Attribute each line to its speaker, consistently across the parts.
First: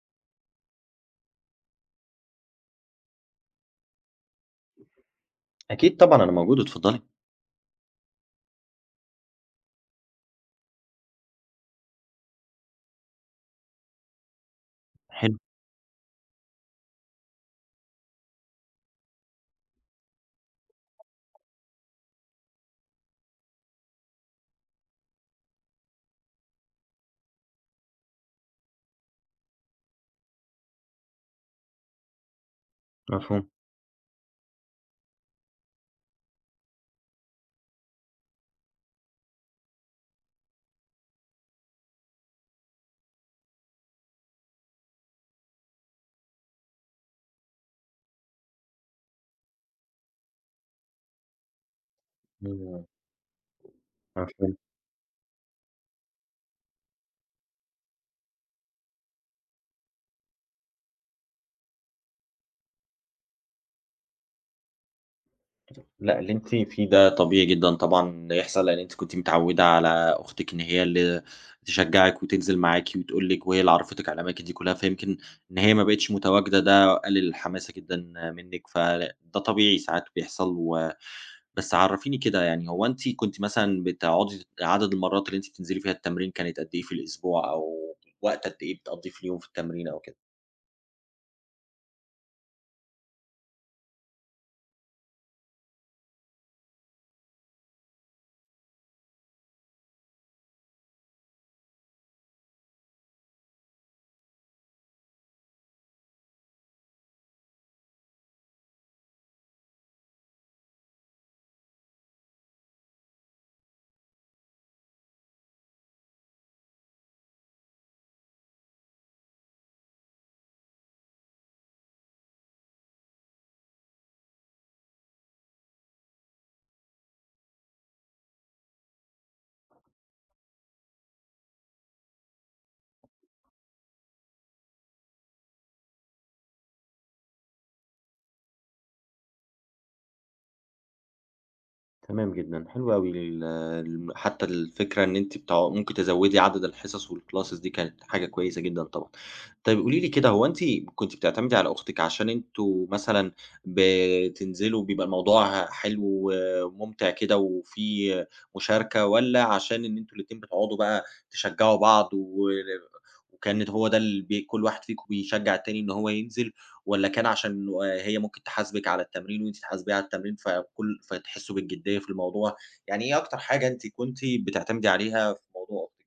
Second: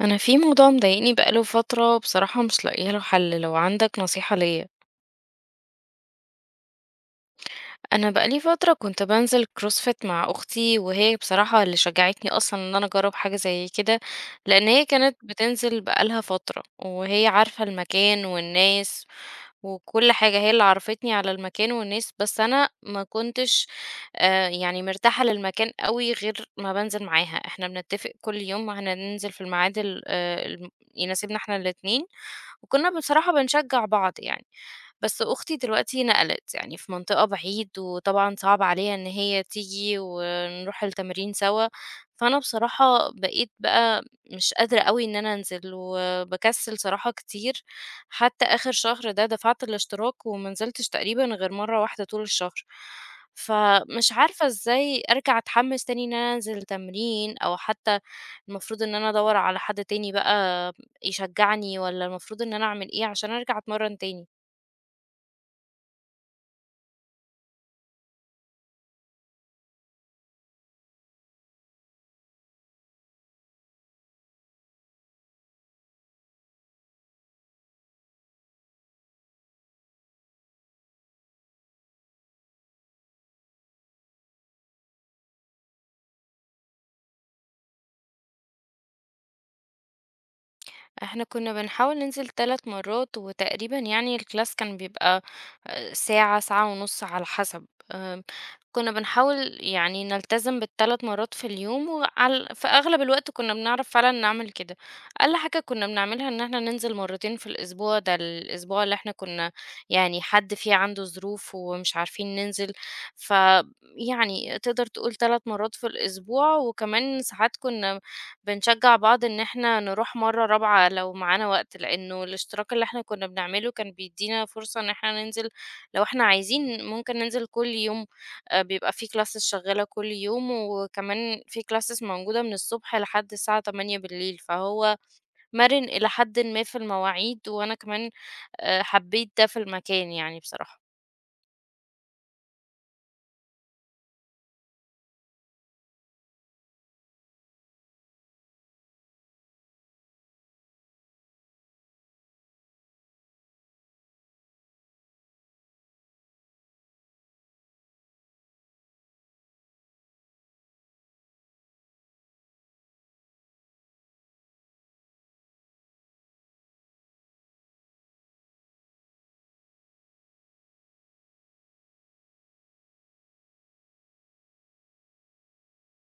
Speaker 1: انا في موضوع مضايقني بقاله فترة، بصراحة مش لاقيه له حل. لو عندك نصيحة ليا؟
Speaker 2: أكيد طبعًا أنا موجود، اتفضلي.
Speaker 1: انا بقالي فتره كنت بنزل كروسفيت مع اختي، وهي بصراحه اللي شجعتني اصلا ان انا اجرب حاجه زي كده، لان هي كانت
Speaker 2: حلو.
Speaker 1: بتنزل بقالها فتره وهي عارفه المكان والناس، وكل حاجه. هي اللي عرفتني على المكان والناس، بس انا ما كنتش يعني مرتاحه للمكان قوي غير ما بنزل معاها. احنا بنتفق كل يوم هننزل في الميعاد يناسبنا احنا الاتنين، وكنا بصراحه
Speaker 2: مفهوم.
Speaker 1: بنشجع بعض يعني. بس أختي دلوقتي نقلت يعني في منطقة بعيد، وطبعًا صعب عليها إن هي تيجي ونروح التمرين سوا، فأنا بصراحة بقيت بقى مش قادرة أوي إن أنا أنزل، وباكسل صراحة كتير. حتى آخر شهر ده دفعت الاشتراك وما نزلتش تقريبًا غير مرة واحدة طول الشهر،
Speaker 2: إمم.
Speaker 1: فمش عارفة
Speaker 2: مفهوم.
Speaker 1: إزاي أرجع أتحمس تاني إن أنا أنزل تمرين، أو حتى المفروض إن أنا أدوّر على حد تاني بقى يشجعني، والّا المفروض إن أنا أعمل إيه عشان أرجع أتمرن تاني؟
Speaker 2: لأ، اللي أنتِ فيه ده طبيعي جدًا طبعًا يحصل، لإن أنتِ كنتِ متعوّدة على أختِك إن هي اللي تشجّعِك وتنزل معاكِ وتقول لِك، وهي اللي عرّفتِك على الأماكن دي كلّها، فيمكن إن هي ما بقتش متواجدة ده قلِّل الحماسة جدًا منِّك، فده طبيعي ساعات بيحصل. بس عرّفيني كده، يعني هو أنتِ كنتِ مثلًا بتقعدي، عدد المرّات اللي أنتِ بتنزلي فيها التمرين كانت قد إيه في الأسبوع، أو وقت قد إيه بتقضّيه في اليوم في التمرين أو كده؟
Speaker 1: احنا كنا بنحاول ننزل 3 مرات، وتقريبا يعني الكلاس كان بيبقى ساعة ساعة ونص على حسب. آم، كنا بنحاول يعني نلتزم بال3 مرات في اليوم، وعلى في أغلب الوقت كنا بنعرف فعلا نعمل كده. أقل حاجة كنا بنعملها إن احنا ننزل 2 مرات في الأسبوع، ده الأسبوع اللي احنا كنا يعني حد فيه عنده ظروف ومش عارفين ننزل. ف يعني تقدر تقول 3 مرات في الأسبوع، وكمان ساعات كنا بنشجّع بعض إن إحنا نروح مرّة 4 لو معانا وقت، لإنه الاشتراك اللي إحنا كنّا بنعمله كان بيدّينا فرصة إن إحنا ننزل لو إحنا عايزين، ممكن ننزل كل يوم. بيبقى في classes شغّالة كل يوم، وكمان في classes موجودة من الصبح لحد الساعة 20:00، فهو مَرِن إلى حدٍ ما في المواعيد، وأنا كمان حبّيت ده في المكان يعني بصراحة.
Speaker 2: تمام جدًا، حلو أوي ال الم حتى الفكرة إن أنتِ ممكن تزوّدي عدد الحصص والclasses دي كانت حاجة كويسة جدًا طبعًا. طيب قولي لي كده، هو أنتِ كنتِ بتعتمدي على أختِك عشان أنتم مثلًا بتنزلوا بيبقى الموضوع حلو وممتع كده وفي مشاركة، والّا عشان إن أنتم الاتنين بتقعدوا بقى تشجّعوا بعض، وكانت هو ده ال بي كل واحد فيكم بيشجّع التاني إن هو ينزل؟ والّا كان عشان هي ممكن تحاسبِك على التمرين وأنتِ تحاسبيها على التمرين، فتحسوا بالجدية في الموضوع؟ يعني إيه أكتر حاجة أنتِ كنتِ بتعتمدي عليها في موضوع أختِك؟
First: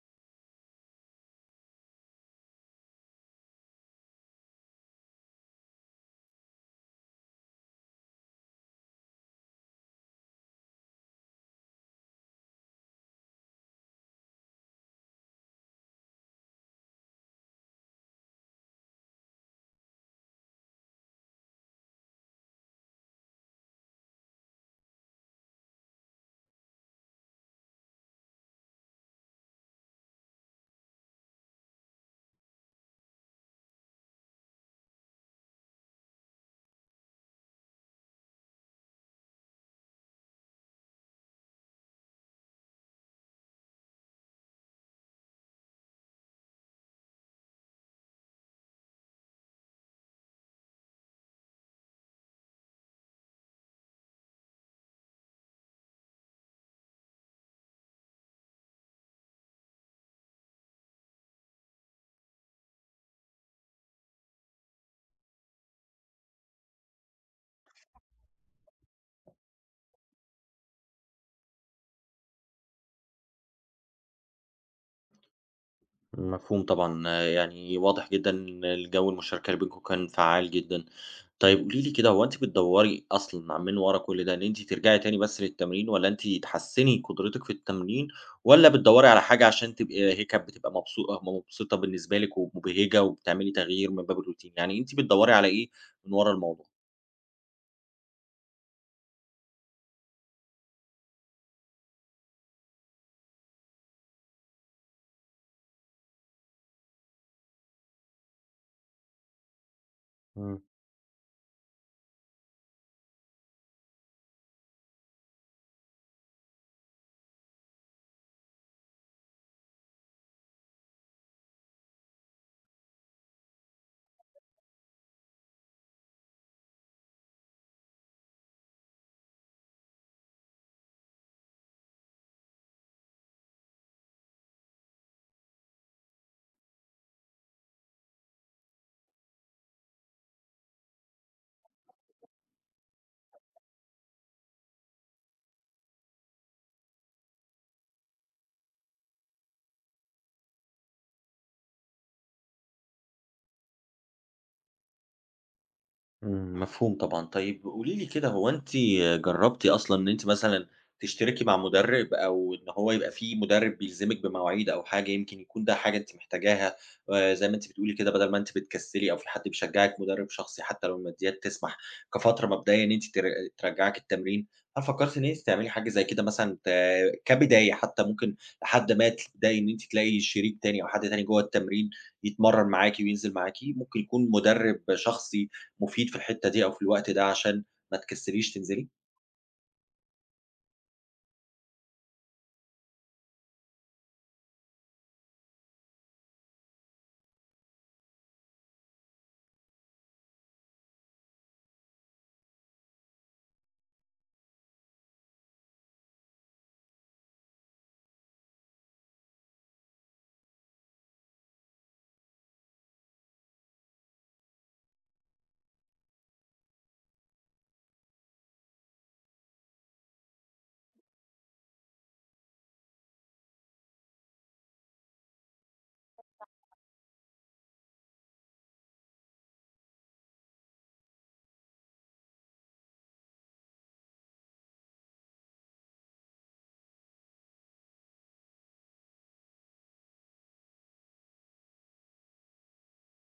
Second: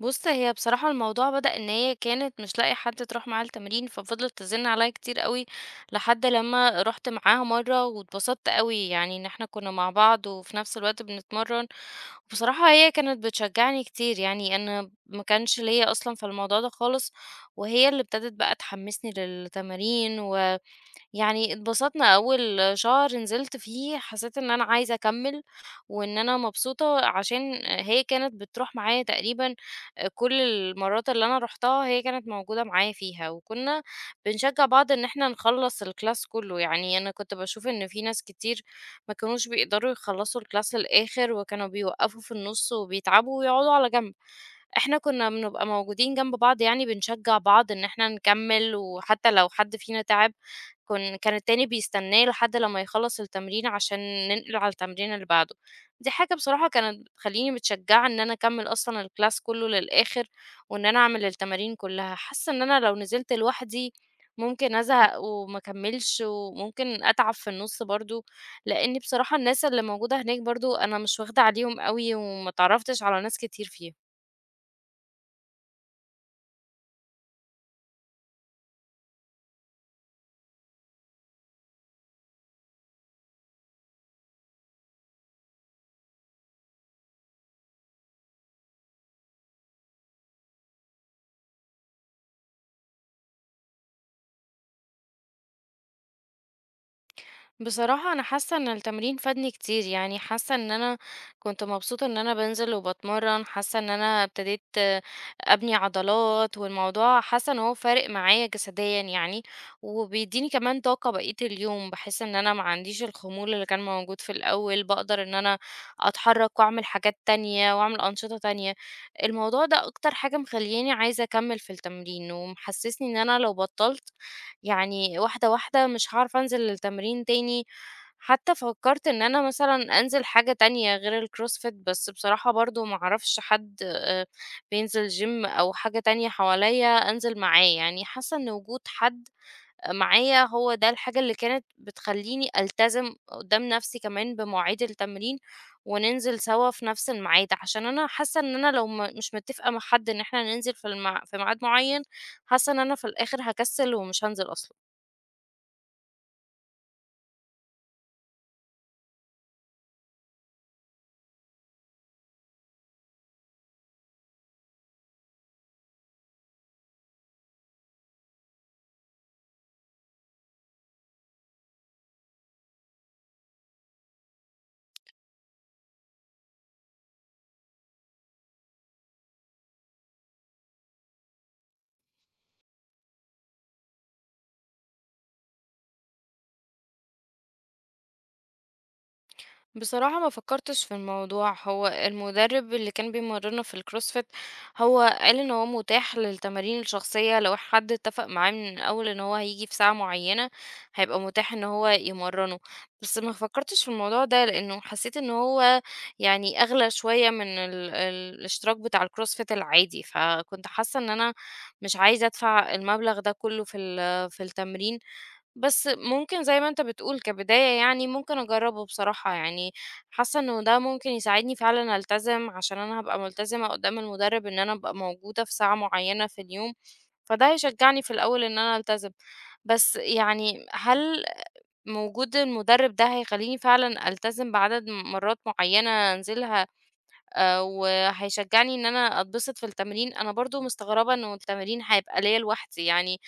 Speaker 1: بُص، هي بصراحة الموضوع بدأ إن هي كانت مش لاقية حد تروح معاه التمرين، ففضلت تزن عليّا كتير أوي، لحد لمّا رُحت معاها مرّة واتبسطت أوي، يعني إن إحنا كنا مع بعض وفي نفس الوقت بنتمرّن. بصراحة هي كانت بتشجّعني كتير، يعني أنا ما كانش ليّا أصلًا في الموضوع ده خالص، وهي اللي ابتدت بقى تحمّسني للتمارين و يعني اتبسطنا. أول شهر نزلت فيه حسيت إن أنا عايزة أكمّل، وإن أنا مبسوطة، عشان هي كانت بتروح معايا تقريبًا كل المرات اللي أنا رُحتها، هي كانت موجودة معايا فيها، وكنا بنشجّع بعض إن إحنا نخلّص الclass كلّه. يعني أنا كنت باشوف إن في ناس كتير ما كانوش بيقدروا يخلّصوا الclass للآخر، وكانوا بيوقّفوا في النُص وبيتعبوا ويقعدوا على جنب. إحنا كنا بنبقى موجودين جنب بعض، يعني بنشجّع بعض إن إحنا نكمّل، وحتى لو حد فينا تعب، كان التاني بيستناه لحد لمّا يخلّص التمرين عشان ننقل على التمرين اللي بعده. دي حاجة بصراحة كانت بتخلّيني متشجّعة إن أنا أكمّل أصلًا الclass كُلّه للآخر، وإن أنا أعمل التمارين كُلّها. حاسة إن أنا لو نزلت لوحدي ممكن أزهق وما أكمّلش، وممكن أتعب في النُص برضه، لإن بصراحة الناس اللي موجودة هناك، برضه أنا مش واخدة عليهم أوي، وما اتعرّفتش على ناس كتير فيها.
Speaker 2: مفهوم طبعًا. يعني واضح جدًا إن الجو، المشاركة اللي بينكم، كان فعّال جدًا. طيب قولي لي كده، هو أنتِ بتدوّري أصلًا من ورا كل ده إن أنتِ ترجعي تاني بس للتمرين، والّا أنتِ تحسّني قدرتِك في التمرين، والّا بتدوّري على حاجة عشان تبقي هيك بتبقى مبسوطة بالنسبة لِك ومبهجة، وبتعملي تغيير من باب الروتين؟ يعني أنتِ بتدوّري على إيه من ورا الموضوع؟
Speaker 1: بصراحة أنا حاسة إن التمرين فادني كتير. يعني حاسة إن أنا كنت مبسوطة إن أنا بنزل وبتمرن. حاسة إن أنا ابتديت أبني عضلات، والموضوع حاسة إن هو فارق معايا جسديا يعني، وبيديني
Speaker 2: إمم،
Speaker 1: كمان طاقة بقية اليوم. بحس إن أنا ما عنديش الخمول اللي كان موجود في الأول، بقدر إن أنا أتحرك وأعمل حاجات تانية، وأعمل أنشطة تانية. الموضوع ده أكتر حاجة مخلياني عايزة أكمل في التمرين، ومحسسني إن أنا لو بطلت، يعني واحدة واحدة مش هاعرف أنزل التمرين تاني. حتى فكرت إن أنا مثلًا أنزل حاجة تانية غير الكروسفيت، بس بصراحة برضه ما أعرفش حد بينزل جيم أو حاجة تانية حواليّا أنزل معاه. يعني حاسة إن وجود حد معايا هو ده الحاجة اللي كانت بتخلّيني ألتزم قدّام نفسي كمان بمواعيد التمرين، وننزل سوا في نفس الميعاد، عشان أنا حاسة إن أنا لو ما مش متفقة مع حد إن إحنا ننزل في ميعاد معين، حاسة إن أنا في الآخر هاكسل ومش هانزل أصلًا.
Speaker 2: إمم، مفهوم طبعًا. طيب قولي لي كده، هو أنتِ جرّبتِ أصلًا إن أنتِ مثلًا تشتركي مع مُدرِّب، أو إن هو يبقى في مُدرِّب بيلزمِك بمواعيد أو حاجة؟ يمكن يكون ده حاجة أنتِ محتاجاها، زي ما أنتِ بتقولي كده، بدل ما أنتِ بتكسّلي أو في حد بيشجّعِك، مُدرِّب شخصي حتى لو الماديات تسمح، كفترة مبدئية إن أنتِ ترجّعِك التمرين. هل فكّرتِ إن أنتِ تعملي حاجة زي كده مثلًا كبداية؟ حتى ممكن لحد ما تبدئي إن أنتِ تلاقي شريك تاني أو حد تاني جوّه التمرين يتمرّن معاكِ وينزل معاكِ، ممكن يكون مُدرِّب شخصي مفيد في الحتة دي أو في الوقت ده عشان ما تكسّليش تنزلي.
Speaker 1: بصراحة ما فكرتش في الموضوع. هو المدرب اللي كان بيمرنا في الكروسفيت، هو قال ان هو متاح للتمارين الشخصية، لو حد اتفق معاه من الاول ان هو هيجي في ساعة معينة، هيبقى متاح ان هو يمرنه. بس ما فكرتش في الموضوع ده لانه حسيت ان هو يعني اغلى شوية من الاشتراك بتاع الكروسفيت العادي، فكنت حاسة ان انا مش عايزة ادفع المبلغ ده كله في التمرين. بس ممكن زي ما أنت بتقول، كبداية يعني ممكن أجرّبه بصراحة. يعني حاسة إنه ده ممكن يساعدني فعلًا ألتزم، عشان أنا هابقى ملتزمة قدّام المُدرِّب إن أنا أبقى موجودة في ساعة معيّنة في اليوم، فده هيشجّعني في الأول إن أنا ألتزم. بس يعني هل وجود المُدرِّب ده هيخلّيني فعلًا ألتزم بعدد مرات معيّنة أنزلها وهيشجّعني إن أنا أتبسط في التمرين؟ أنا برضه مستغربة إنه التمرين هيبقى ليّا لوحدي، يعني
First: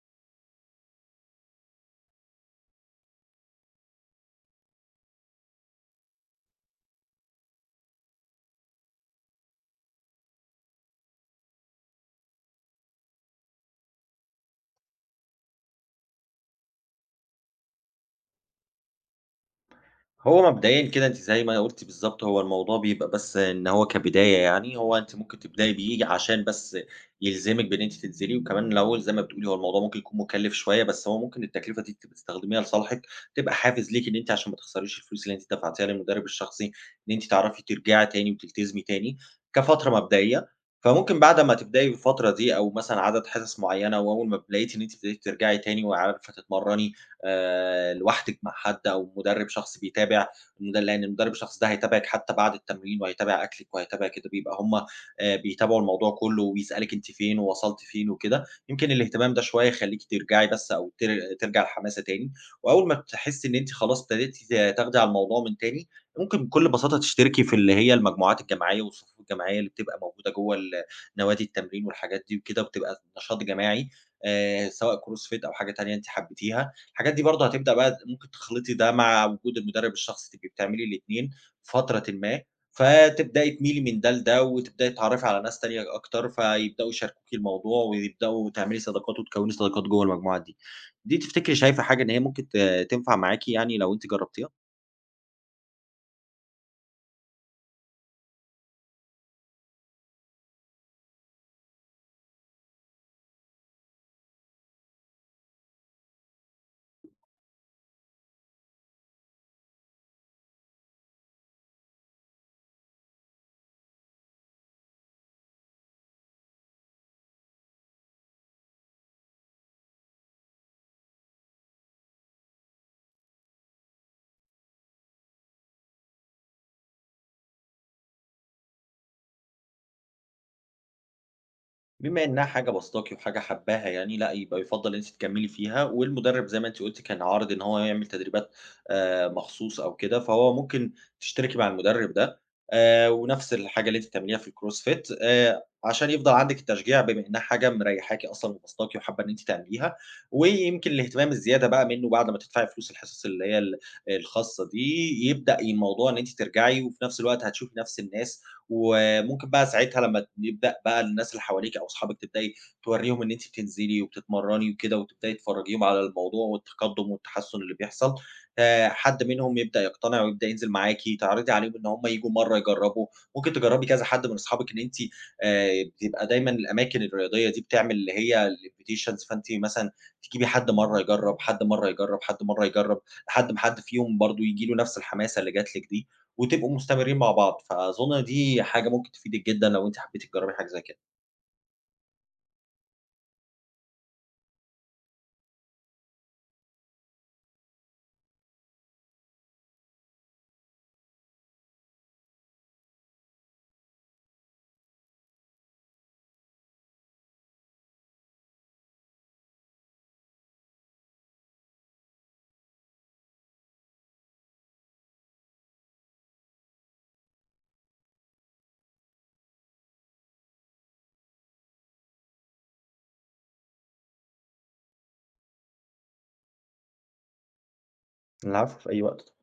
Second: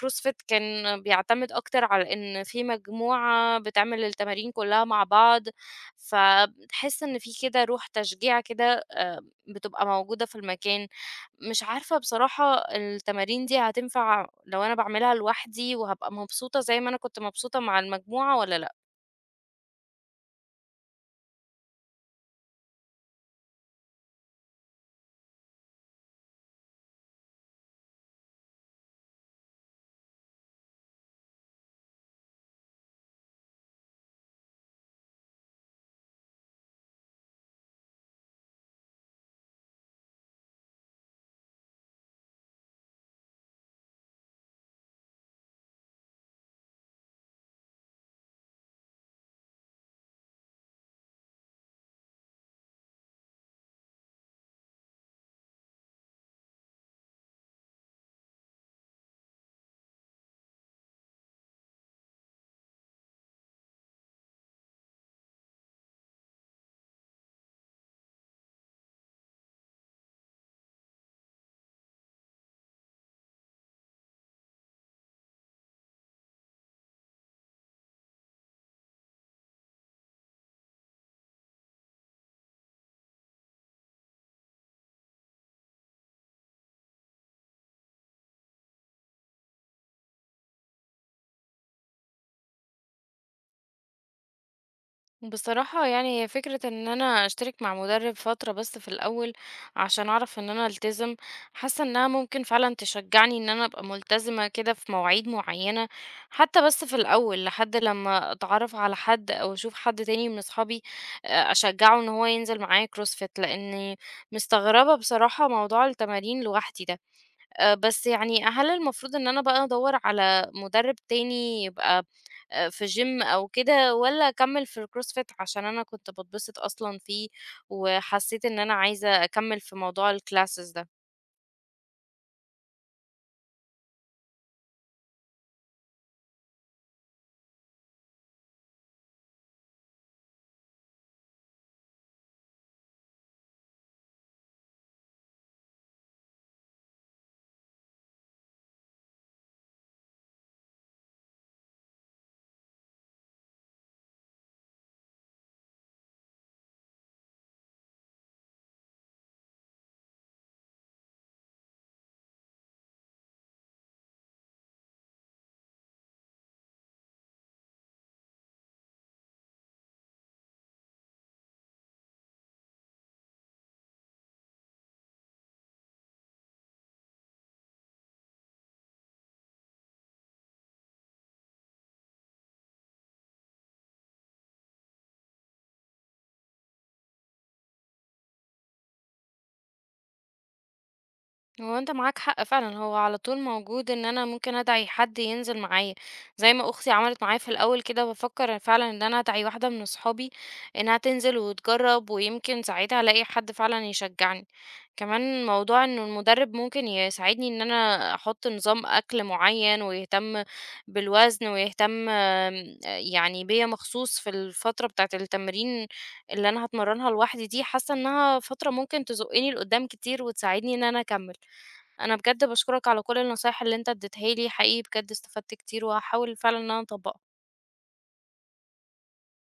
Speaker 1: CrossFit كان بيعتمد أكتر على إن في مجموعة بتعمل التمارين كلّها مع بعض، فتحس إن في كده روح تشجيع كده بتبقى موجودة في المكان. مش عارفة بصراحة التمارين دي هتنفع لو أنا باعملها لوحدي، وهابقى مبسوطة زي ما أنا كنت مبسوطة مع المجموعة، والّا لأ؟
Speaker 2: هو مبدئيًا كده أنتِ زي ما قُلتِ بالضبط، هو الموضوع بيبقى بس إن هو كبداية يعني، هو أنتِ ممكن تبدئي بيه عشان بس يلزمِك بإن أنتِ تنزلي. وكمان الأول زي ما بتقولي، هو الموضوع ممكن يكون مكلِّف شوية، بس هو ممكن التكلفة دي تبقي تستخدميها لصالحِك، تبقى حافز ليكِ إن أنتِ عشان ما تخسريش الفلوس اللي أنتِ دفعتيها للمدرب الشخصي، إن أنتِ تعرفي ترجعي تاني وتلتزمي تاني كفترة مبدئية. فممكن بعد ما تبدئي بالفترة دي، أو مثلًا عدد حصص معينة، وأول ما لقيتِ إن أنتِ ابتديتِ ترجعي تاني وعارفة تتمرّني لوحدِك مع حد أو مُدرِّب شخص بيتابع، لإن المُدرِّب الشخص ده هيتابعِك حتى بعد التمرين، وهيتابع أكلِك وهيتابع كده، بيبقى هم بيتابعوا الموضوع كُلّه، وبيسألِك أنتِ فين ووصلتِ فين وكده، يمكن الاهتمام ده شوية يخلّيكِ ترجعي، بس أو ترجع الحماسة تاني. وأول ما تحسّي إن أنتِ خلاص ابتديتِ تاخدي على الموضوع من تاني، ممكن بكل بساطة تشتركي في اللي هي المجموعات الجماعية والصفوف الجماعية اللي بتبقى موجودة جوّه نوادي التمرين والحاجات دي وكده، وبتبقى نشاط جماعي، سواء CrossFit أو حاجة تانية أنتِ حبّيتيها. الحاجات دي برضه هتبدأ بقى، ممكن تخلطي ده مع وجود المدرب الشخصي، تبقي بتعملي الاتنين فترةٍ ما، فتبدئي تميلي من ده لده، وتبدئي تتعرّفي على ناس تانية أكتر، فيبدؤوا يشاركوكِ الموضوع، ويبدؤوا تعملي صداقات وتكوّني صداقات جوّه المجموعة دي. دي تفتكري شايفة حاجة إن هي ممكن تنفع معاكِ يعني لو أنتِ جرّبتيها؟
Speaker 1: بصراحة يعني هي فكرة ان انا اشترك مع مدرب فترة بس في الاول عشان اعرف ان انا التزم. حاسة انها ممكن فعلا تشجعني ان انا ابقى ملتزمة كده في مواعيد معينة، حتى بس في الاول، لحد لما اتعرف على حد او اشوف حد تاني من اصحابي اشجعه ان هو ينزل معايا كروسفيت، لاني مستغربة بصراحة موضوع التمارين لوحدي ده. بس يعني هل المفروض ان انا بقى ادور على مدرب تاني يبقى في gym أو كده، والّا أكمّل في الcrossfit عشان أنا كنت باتبسط أصلًا فيه، وحسّيت إن أنا عايزة أكمّل في موضوع الclasses ده؟
Speaker 2: بما إنها حاجة باسطاكِ وحاجة حباها يعني، لأ، يبقى يُفضّل إن أنتِ تكمّلي فيها، والمُدرّب زي ما أنتِ قُلتِ كان عارض إن هو يعمل تدريبات مخصوص أو كده، فهو ممكن تشتركي مع المُدرّب ده، ونفس الحاجة اللي أنتِ بتعمليها في الcrossfit، عشان يفضل عندِك التشجيع، بما إنها حاجة مريّحاكِ أصلًا وباسطاكِ وحابة إن أنتِ تعمليها. ويمكن الاهتمام الزيادة بقى منّه بعد ما تدفعي فلوس الحصص اللي هي الخاصة دي، يبدأ الموضوع إن أنتِ ترجعي، وفي نفس الوقت هتشوفي نفس الناس. و وممكن بقى ساعتها لمّا يبدأ بقى الناس اللي حواليكِ أو أصحابِك، تبدئي تورّيهم إن أنتِ بتنزلي وبتتمرّني وكده، وتبدئي تفرّجيهم على الموضوع والتقدُّم والتحسُّن اللي بيحصل، حد منهم يبدأ يقتنع ويبدأ ينزل معاكِ، تعرضي عليهم إن هم ييجوا مرّة يجرّبوا. ممكن تجرّبي كذا حد من أصحابِك إن أنتِ بتبقى دايمًا الأماكن الرياضية دي بتعمل اللي هي الinvitations، فأنتِ مثلًا تجيبي حد مرّة يجرّب، حد مرّة يجرّب، حد مرّة يجرّب، لحد ما حد فيهم برضه ييجي له نفس الحماسة اللي جات لِك دي، وتبقوا مستمرين مع بعض. فأظن دي حاجة ممكن تفيدِك جدًا لو أنتِ حبيتِ تجربي حاجة زي كده.
Speaker 1: هو انت معاك حق فعلا. هو على طول موجود ان انا ممكن ادعي حد ينزل معايا زي ما اختي عملت معايا في الاول كده. بفكر فعلا ان انا ادعي واحده من اصحابي انها تنزل وتجرب، ويمكن ساعتها الاقي حد فعلا يشجعني. كمان موضوع ان المدرب ممكن يساعدني ان انا احط نظام اكل معين، ويهتم بالوزن، ويهتم يعني بيا مخصوص في الفتره بتاعه التمرين اللي انا هتمرنها لوحدي دي. حاسه انها فتره ممكن تزقني لقدام كتير، وتساعدني ان انا اكمل. انا بجد باشكرك على كل النصايح اللي انت اديتها لي، حقيقي بجد استفدت كتير، وهحاول فعلا ان انا اطبقها.
Speaker 2: العفو، في أي وقت.